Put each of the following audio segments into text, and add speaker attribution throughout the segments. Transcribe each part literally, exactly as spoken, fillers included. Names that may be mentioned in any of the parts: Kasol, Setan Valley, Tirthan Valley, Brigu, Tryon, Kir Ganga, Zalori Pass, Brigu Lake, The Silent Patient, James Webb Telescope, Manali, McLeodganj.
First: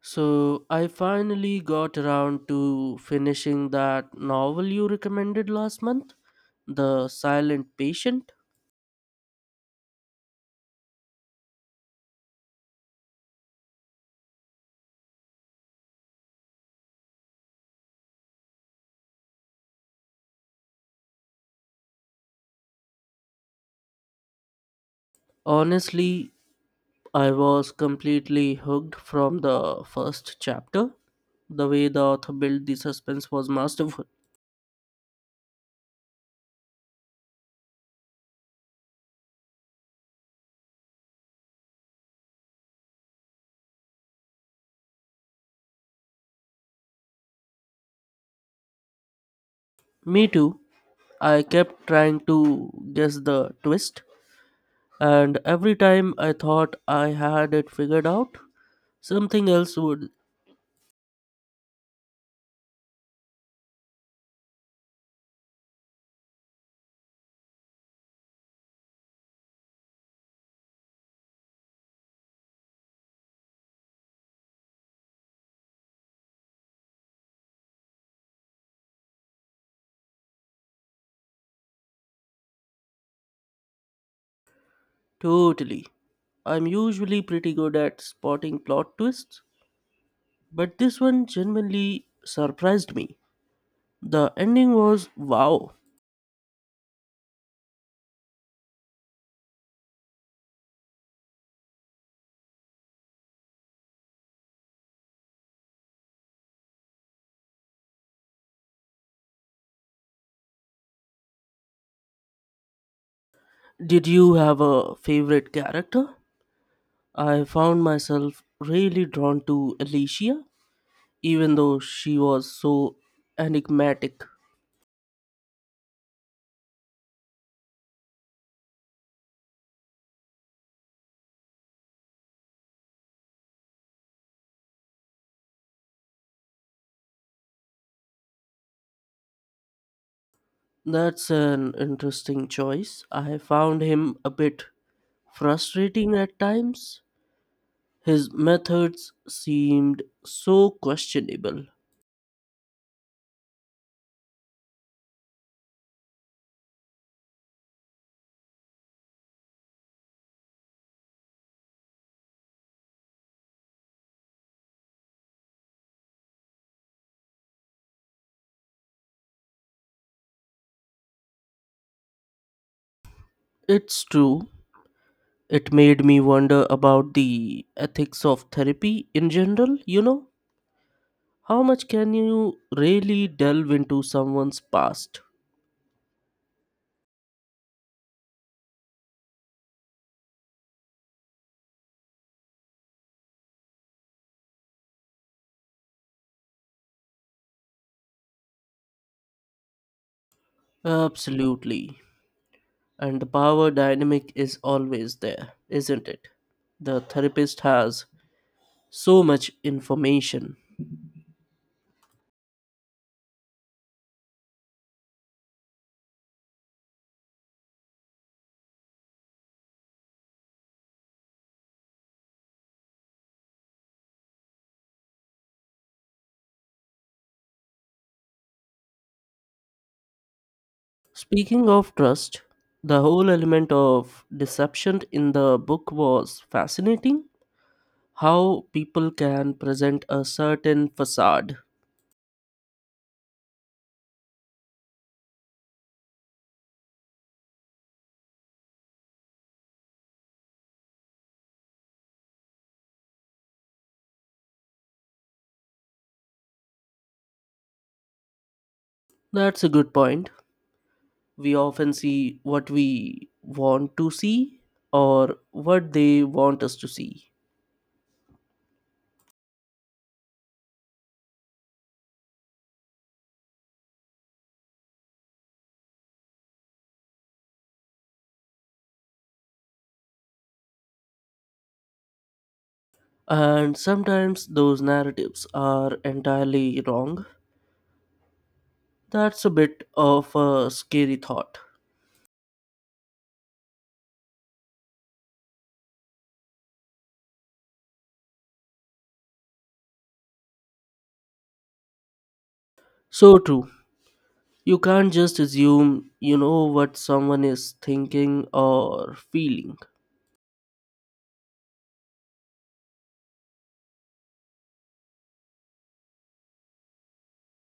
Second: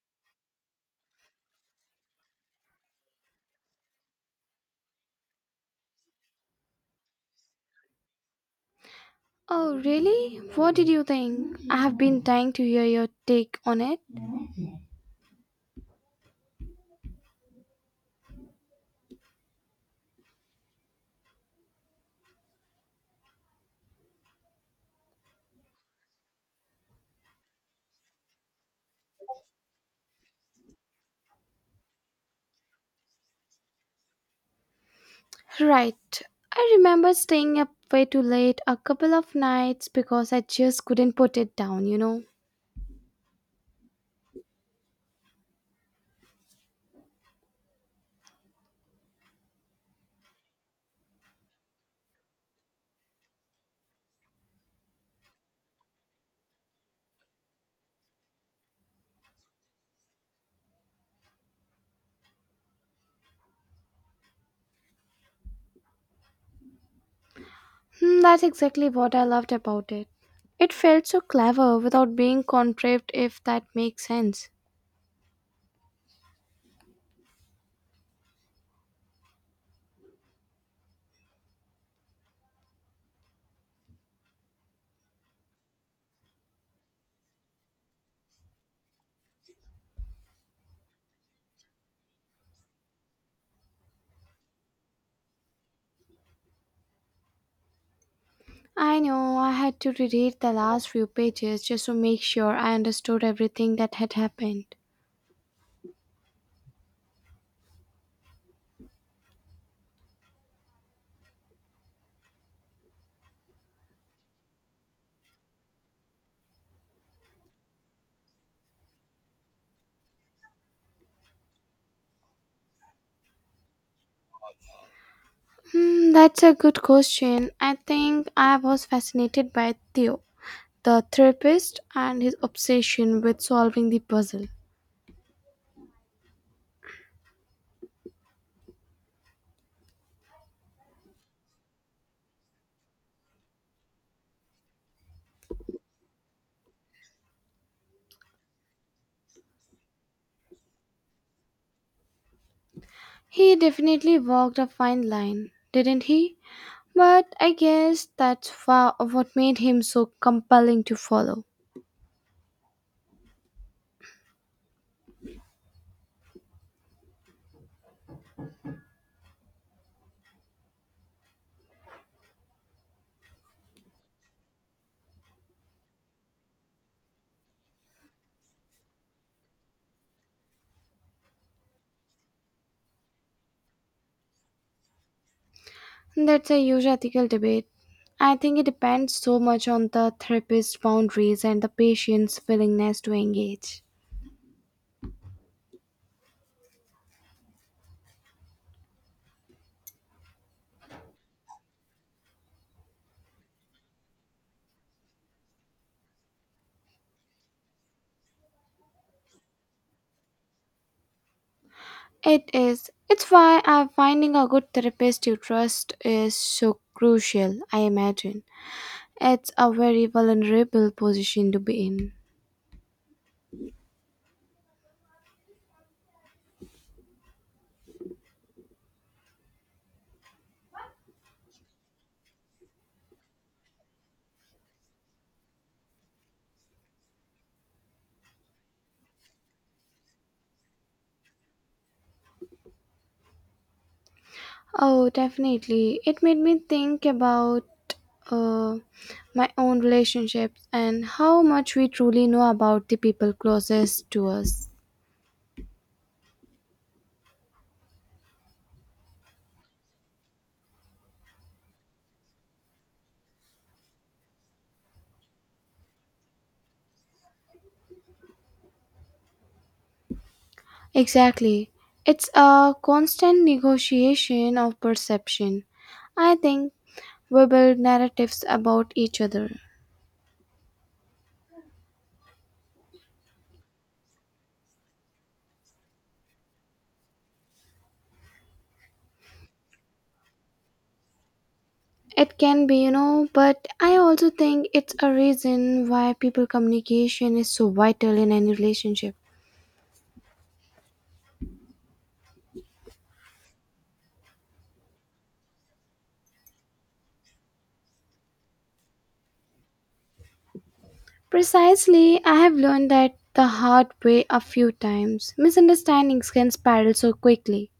Speaker 1: So I finally got around to finishing that novel you recommended last month, The Silent Patient.
Speaker 2: Oh, really? What did you think? I have been dying to hear your take on it.
Speaker 1: Honestly, I was completely hooked from the first chapter. The way the author built the suspense was masterful.
Speaker 2: Right. I remember staying up way too late a couple of nights because I just couldn't put it down, you know.
Speaker 1: Me too. I kept trying to guess the twist, and every time I thought I had it figured out, something else would.
Speaker 2: Hmm, that's exactly what I loved about it. It felt so clever without being contrived, if that makes sense.
Speaker 1: Totally. I'm usually pretty good at spotting plot twists, but this one genuinely surprised me. The ending was wow.
Speaker 2: I know, I had to reread the last few pages just to make sure I understood everything that had happened.
Speaker 1: Did you have a favorite character? I found myself really drawn to Alicia, even though she was so enigmatic.
Speaker 2: Hmm, that's a good question. I think I was fascinated by Theo the therapist and his obsession with solving the puzzle.
Speaker 1: That's an interesting choice. I found him a bit frustrating at times. His methods seemed so questionable.
Speaker 2: He definitely walked a fine line, didn't he? But I guess that's wha- what made him so compelling to follow.
Speaker 1: It's true. It made me wonder about the ethics of therapy in general, you know? How much can you really delve into someone's past?
Speaker 2: That's a huge ethical debate. I think it depends so much on the therapist's boundaries and the patient's willingness to engage.
Speaker 1: Absolutely. And the power dynamic is always there, isn't it? The therapist has so much information.
Speaker 2: It is. It's why uh, finding a good therapist you trust is so crucial, I imagine. It's a very vulnerable position to be in.
Speaker 1: Speaking of trust, the whole element of deception in the book was fascinating. How people can present a certain facade.
Speaker 2: Oh, definitely. It made me think about uh, my own relationships and how much we truly know about the people closest to us.
Speaker 1: That's a good point. We often see what we want to see or what they want us to see.
Speaker 2: Exactly. It's a constant negotiation of perception. I think we build narratives about each other.
Speaker 1: And sometimes those narratives are entirely wrong. That's a bit of a scary thought.
Speaker 2: It can be, you know, but I also think it's a reason why people communication is so vital in any relationship.
Speaker 1: So true. You can't just assume you know what someone is thinking or feeling.
Speaker 2: Precisely, I have learned that the hard way a few times. Misunderstandings can spiral so quickly.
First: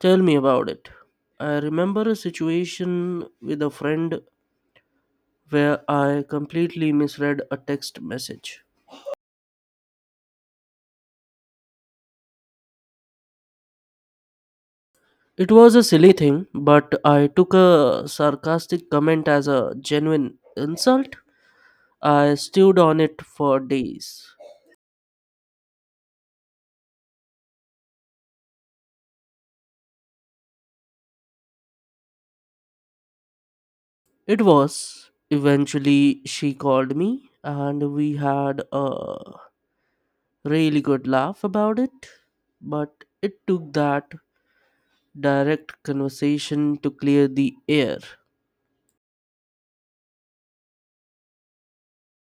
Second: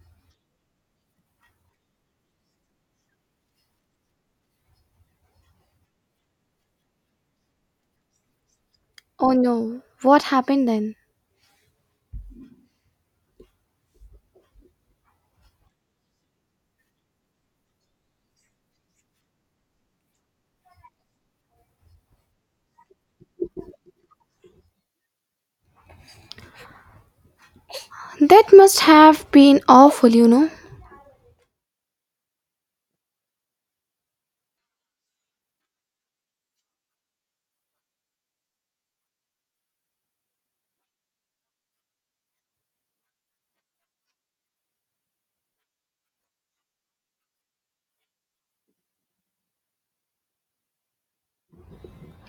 Speaker 1: Tell me about it. I remember a situation with a friend where I completely misread a text message.
Speaker 2: Oh no, what happened then?
Speaker 1: It was a silly thing, but I took a sarcastic comment as a genuine insult. I stewed on it for days.
Speaker 2: That must have been awful, you know.
Speaker 1: It was. Eventually, she called me and we had a really good laugh about it. But it took that direct conversation to clear the air.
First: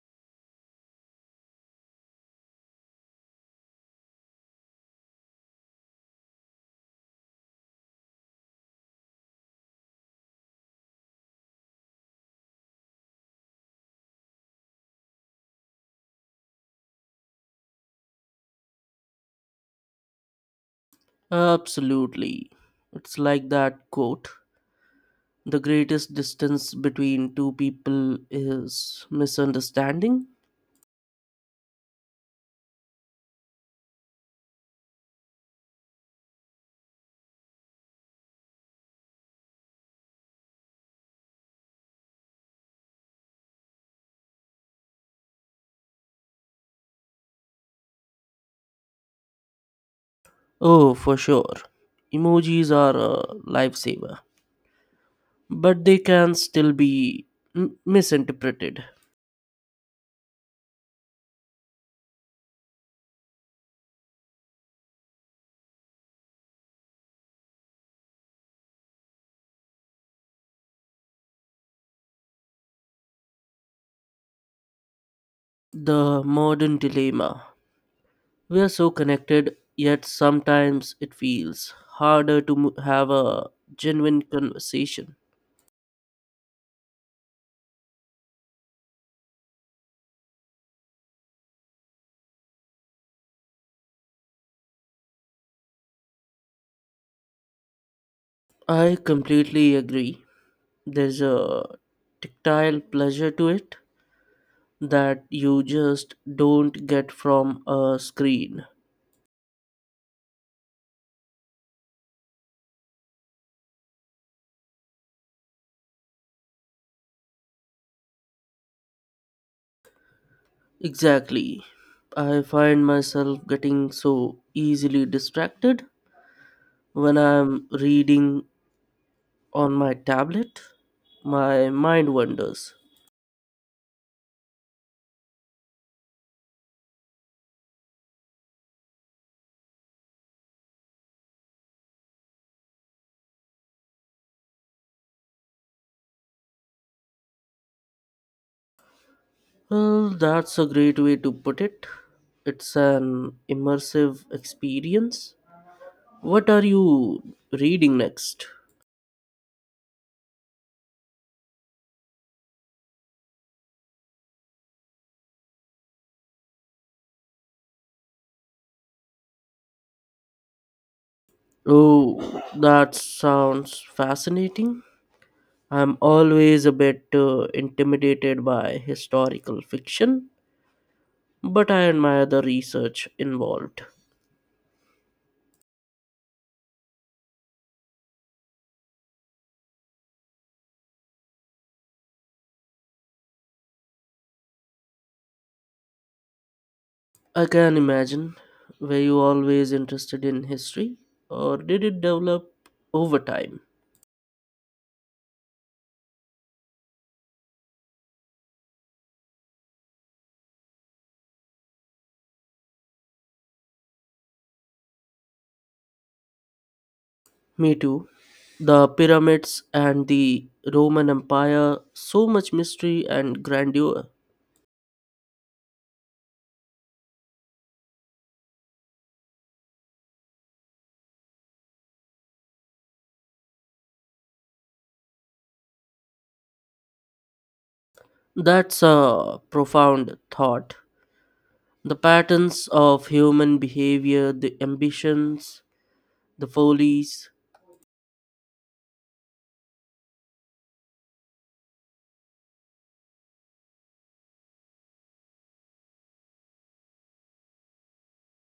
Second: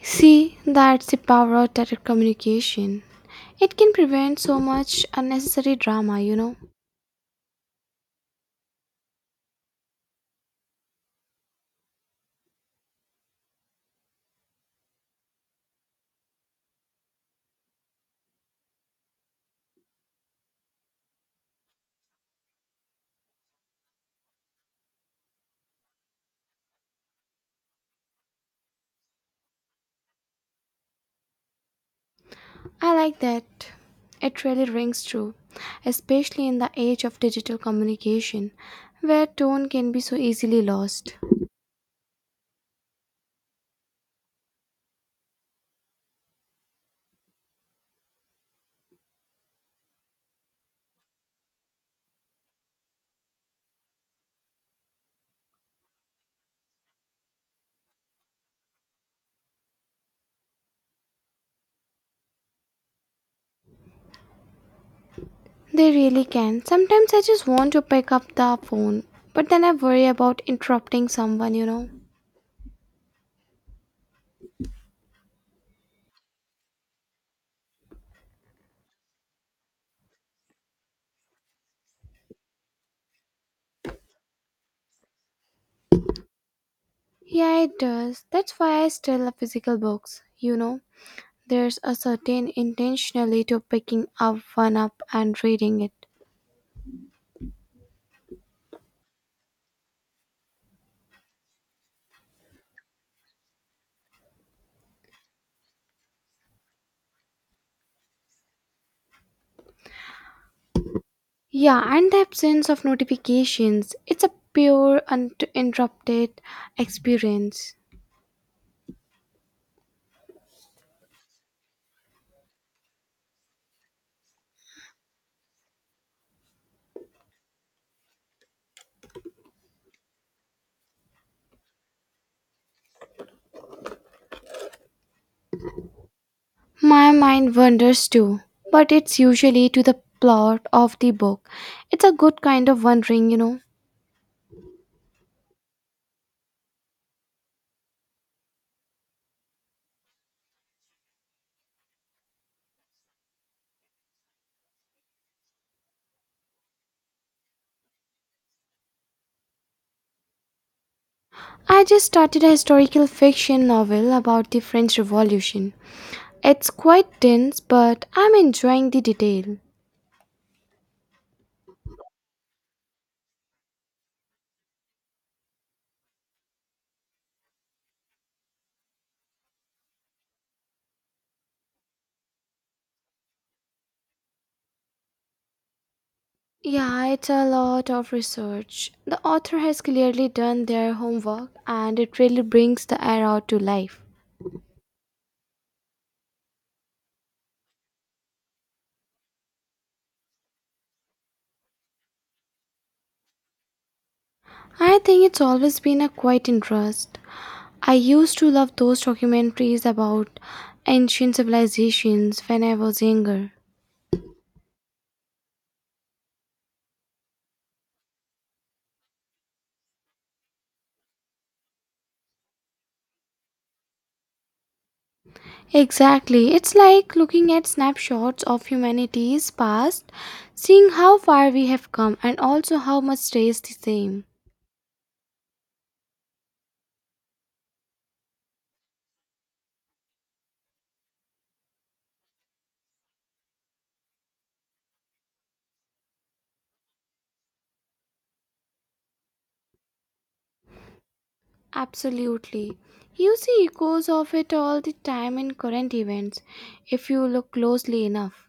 Speaker 2: See, that's the power of direct communication. It can prevent so much unnecessary drama, you know.
Speaker 1: Absolutely. It's like that quote, the greatest distance between two people is misunderstanding.
Speaker 2: I like that. It really rings true, especially in the age of digital communication, where tone can be so easily lost.
Speaker 1: Oh, for sure. Emojis are a lifesaver, but they can still be m- misinterpreted.
Speaker 2: They really can. Sometimes I just want to pick up the phone, but then I worry about interrupting someone, you know.
Speaker 1: The modern dilemma. We are so connected, yet sometimes it feels harder to m- have a genuine conversation.
Speaker 2: Yeah, it does. That's why I still love physical books, you know. There's a certain intentionally to picking up one up and reading it.
Speaker 1: I completely agree. There's a tactile pleasure to it that you just don't get from a screen.
Speaker 2: Yeah, and the absence of notifications. It's a pure uninterrupted experience.
Speaker 1: Exactly. I find myself getting so easily distracted when I'm reading on my tablet. My mind wanders.
Speaker 2: My mind wanders too, but it's usually to the plot of the book. It's a good kind of wandering, you know.
Speaker 1: Well, that's a great way to put it. It's an immersive experience. What are you reading next?
Speaker 2: I just started a historical fiction novel about the French Revolution. It's quite dense, but I'm enjoying the detail.
Speaker 1: Oh, that sounds fascinating. I'm always a bit uh, intimidated by historical fiction, but I admire the research involved.
Speaker 2: Yeah, it's a lot of research. The author has clearly done their homework and it really brings the era to life.
Speaker 1: I can imagine. Were you always interested in history, or did it develop over time?
Speaker 2: I think it's always been a quiet interest. I used to love those documentaries about ancient civilizations when I was younger.
Speaker 1: Me too. The pyramids and the Roman Empire, so much mystery and grandeur.
Speaker 2: Exactly. It's like looking at snapshots of humanity's past, seeing how far we have come and also how much stays the same.
Speaker 1: That's a profound thought. The patterns of human behavior, the ambitions, the follies.
Speaker 2: Absolutely. You see echoes of it all the time in current events if you look closely enough.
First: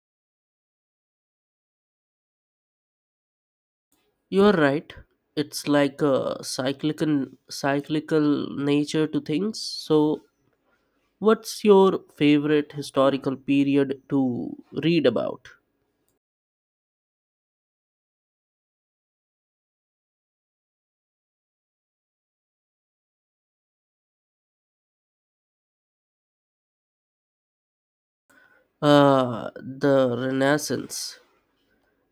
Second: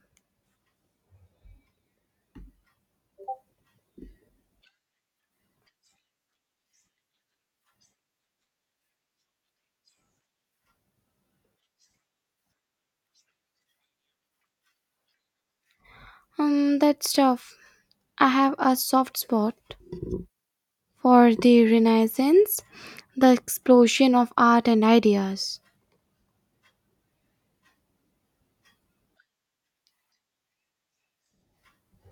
Speaker 1: You're right. It's like a cyclical cyclical nature to things. So, what's your favorite historical period to read about?
Speaker 2: Um, that's tough. I have a soft spot for the Renaissance, the explosion of art and ideas.
Speaker 1: Uh, the Renaissance,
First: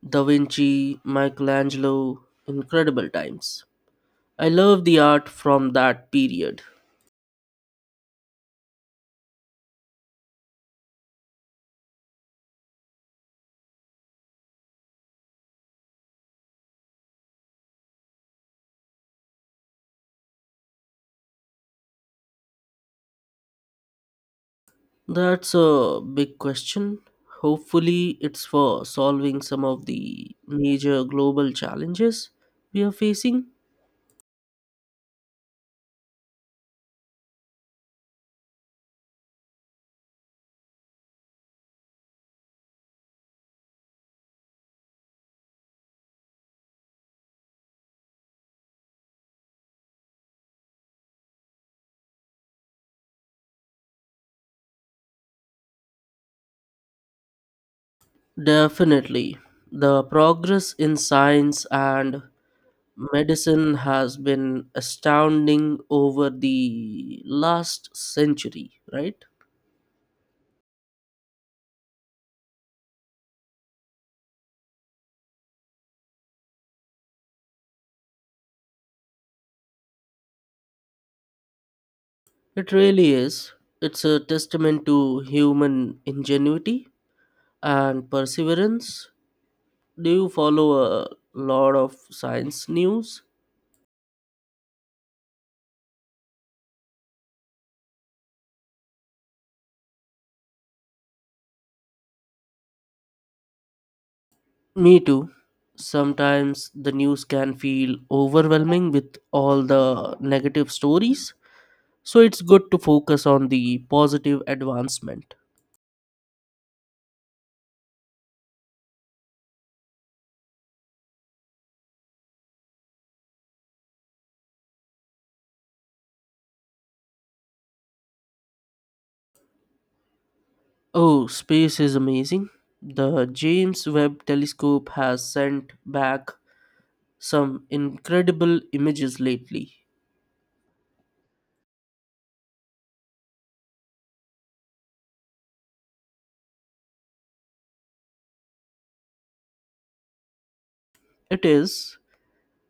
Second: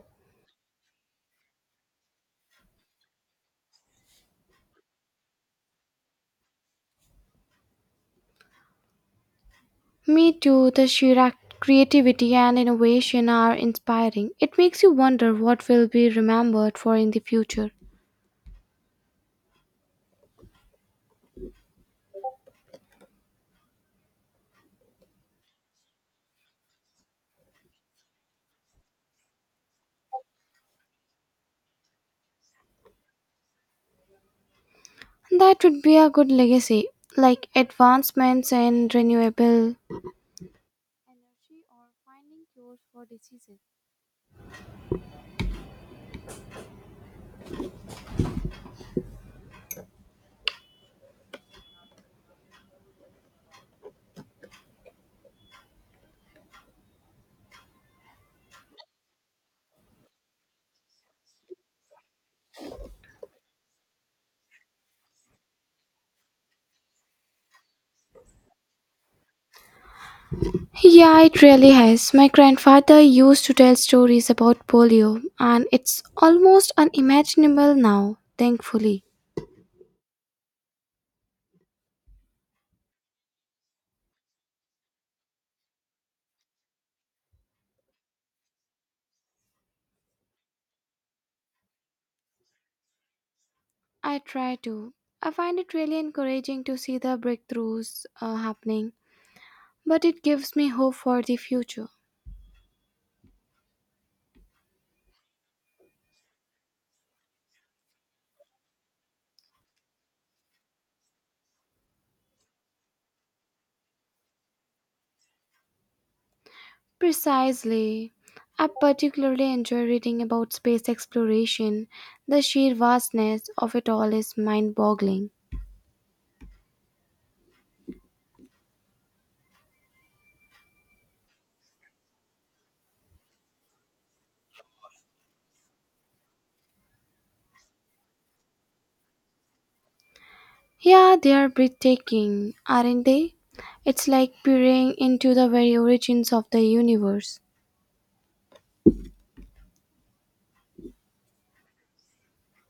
Speaker 1: Da Vinci, Michelangelo, incredible times. I love the art from that period.
Speaker 2: Me too, the sheer act- creativity and innovation are inspiring. It makes you wonder what will be remembered for in the future.
Speaker 1: That's a big question. Hopefully, it's for solving some of the major global challenges we are facing.
Speaker 2: That would be a good legacy, like advancements in renewable energy or finding cures for diseases.
Speaker 1: Definitely. The progress in science and medicine has been astounding over the last century, right?
Speaker 2: Yeah, it really has. My grandfather used to tell stories about polio, and it's almost unimaginable now, thankfully.
Speaker 1: It really is. It's a testament to human ingenuity and perseverance. Do you follow a lot of science news?
Speaker 2: I try to. I find it really encouraging to see the breakthroughs uh, happening, but it gives me hope for the future.
Speaker 1: Me too. Sometimes the news can feel overwhelming with all the negative stories, so it's good to focus on the positive advancement.
Speaker 2: Precisely. I particularly enjoy reading about space exploration. The sheer vastness of it all is mind boggling.
Speaker 1: Oh, space is amazing. The James Webb Telescope has sent back some incredible images lately.
Speaker 2: Yeah, they are breathtaking, aren't they? It's like peering into the very origins of the universe.
Speaker 1: It is,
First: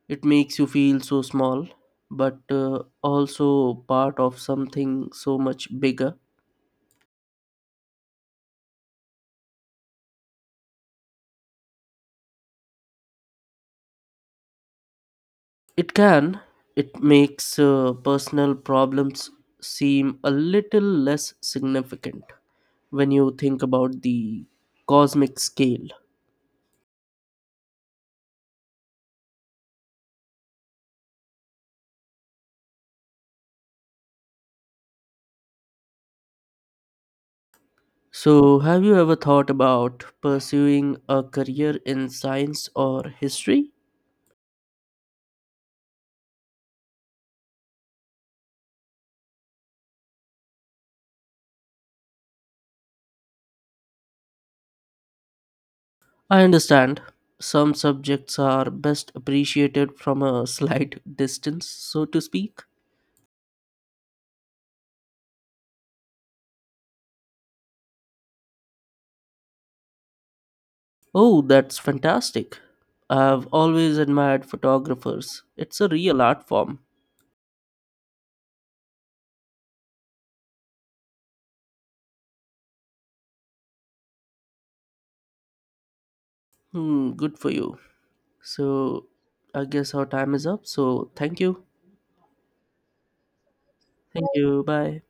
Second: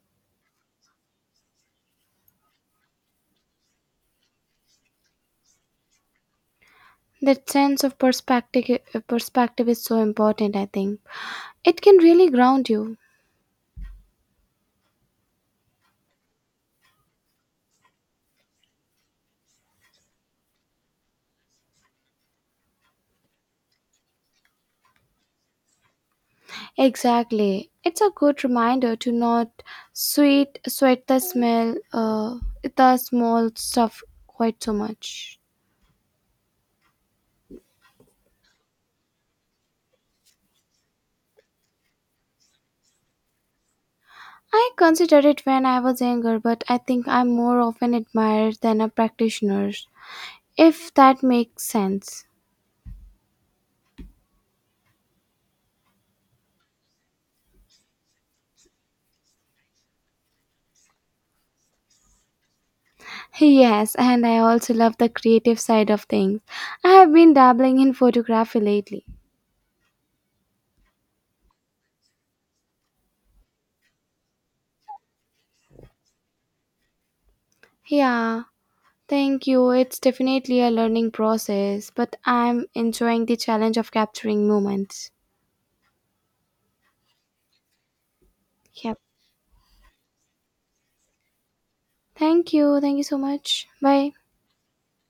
Speaker 1: it makes you feel so small, but uh, also part of something so much bigger.
Speaker 2: That sense of perspective, perspective is so important, I think. It can really ground you.
Speaker 1: It can, it makes uh, personal problems seem a little less significant when you think about the cosmic scale.
Speaker 2: Exactly. It's a good reminder to not sweet sweat the smell uh, the small stuff quite so much.
Speaker 1: So, have you ever thought about pursuing a career in science or history?
Speaker 2: I considered it when I was younger, but I think I'm more of an admirer than a practitioner, if that makes sense.
Speaker 1: I understand, some subjects are best appreciated from a slight distance, so to speak.
Speaker 2: Yes, and I also love the creative side of things. I have been dabbling in photography lately.
Speaker 1: Oh, that's fantastic. I've always admired photographers. It's a real art form.
Speaker 2: Yeah, thank you. It's definitely a learning process, but I'm enjoying the challenge of capturing moments.
Speaker 1: Hmm, good for you.
Speaker 2: Yep.
Speaker 1: So, I guess our time is up. So, thank you.
Speaker 2: Thank you. Thank you so much. Bye.
Speaker 1: Thank you. Bye.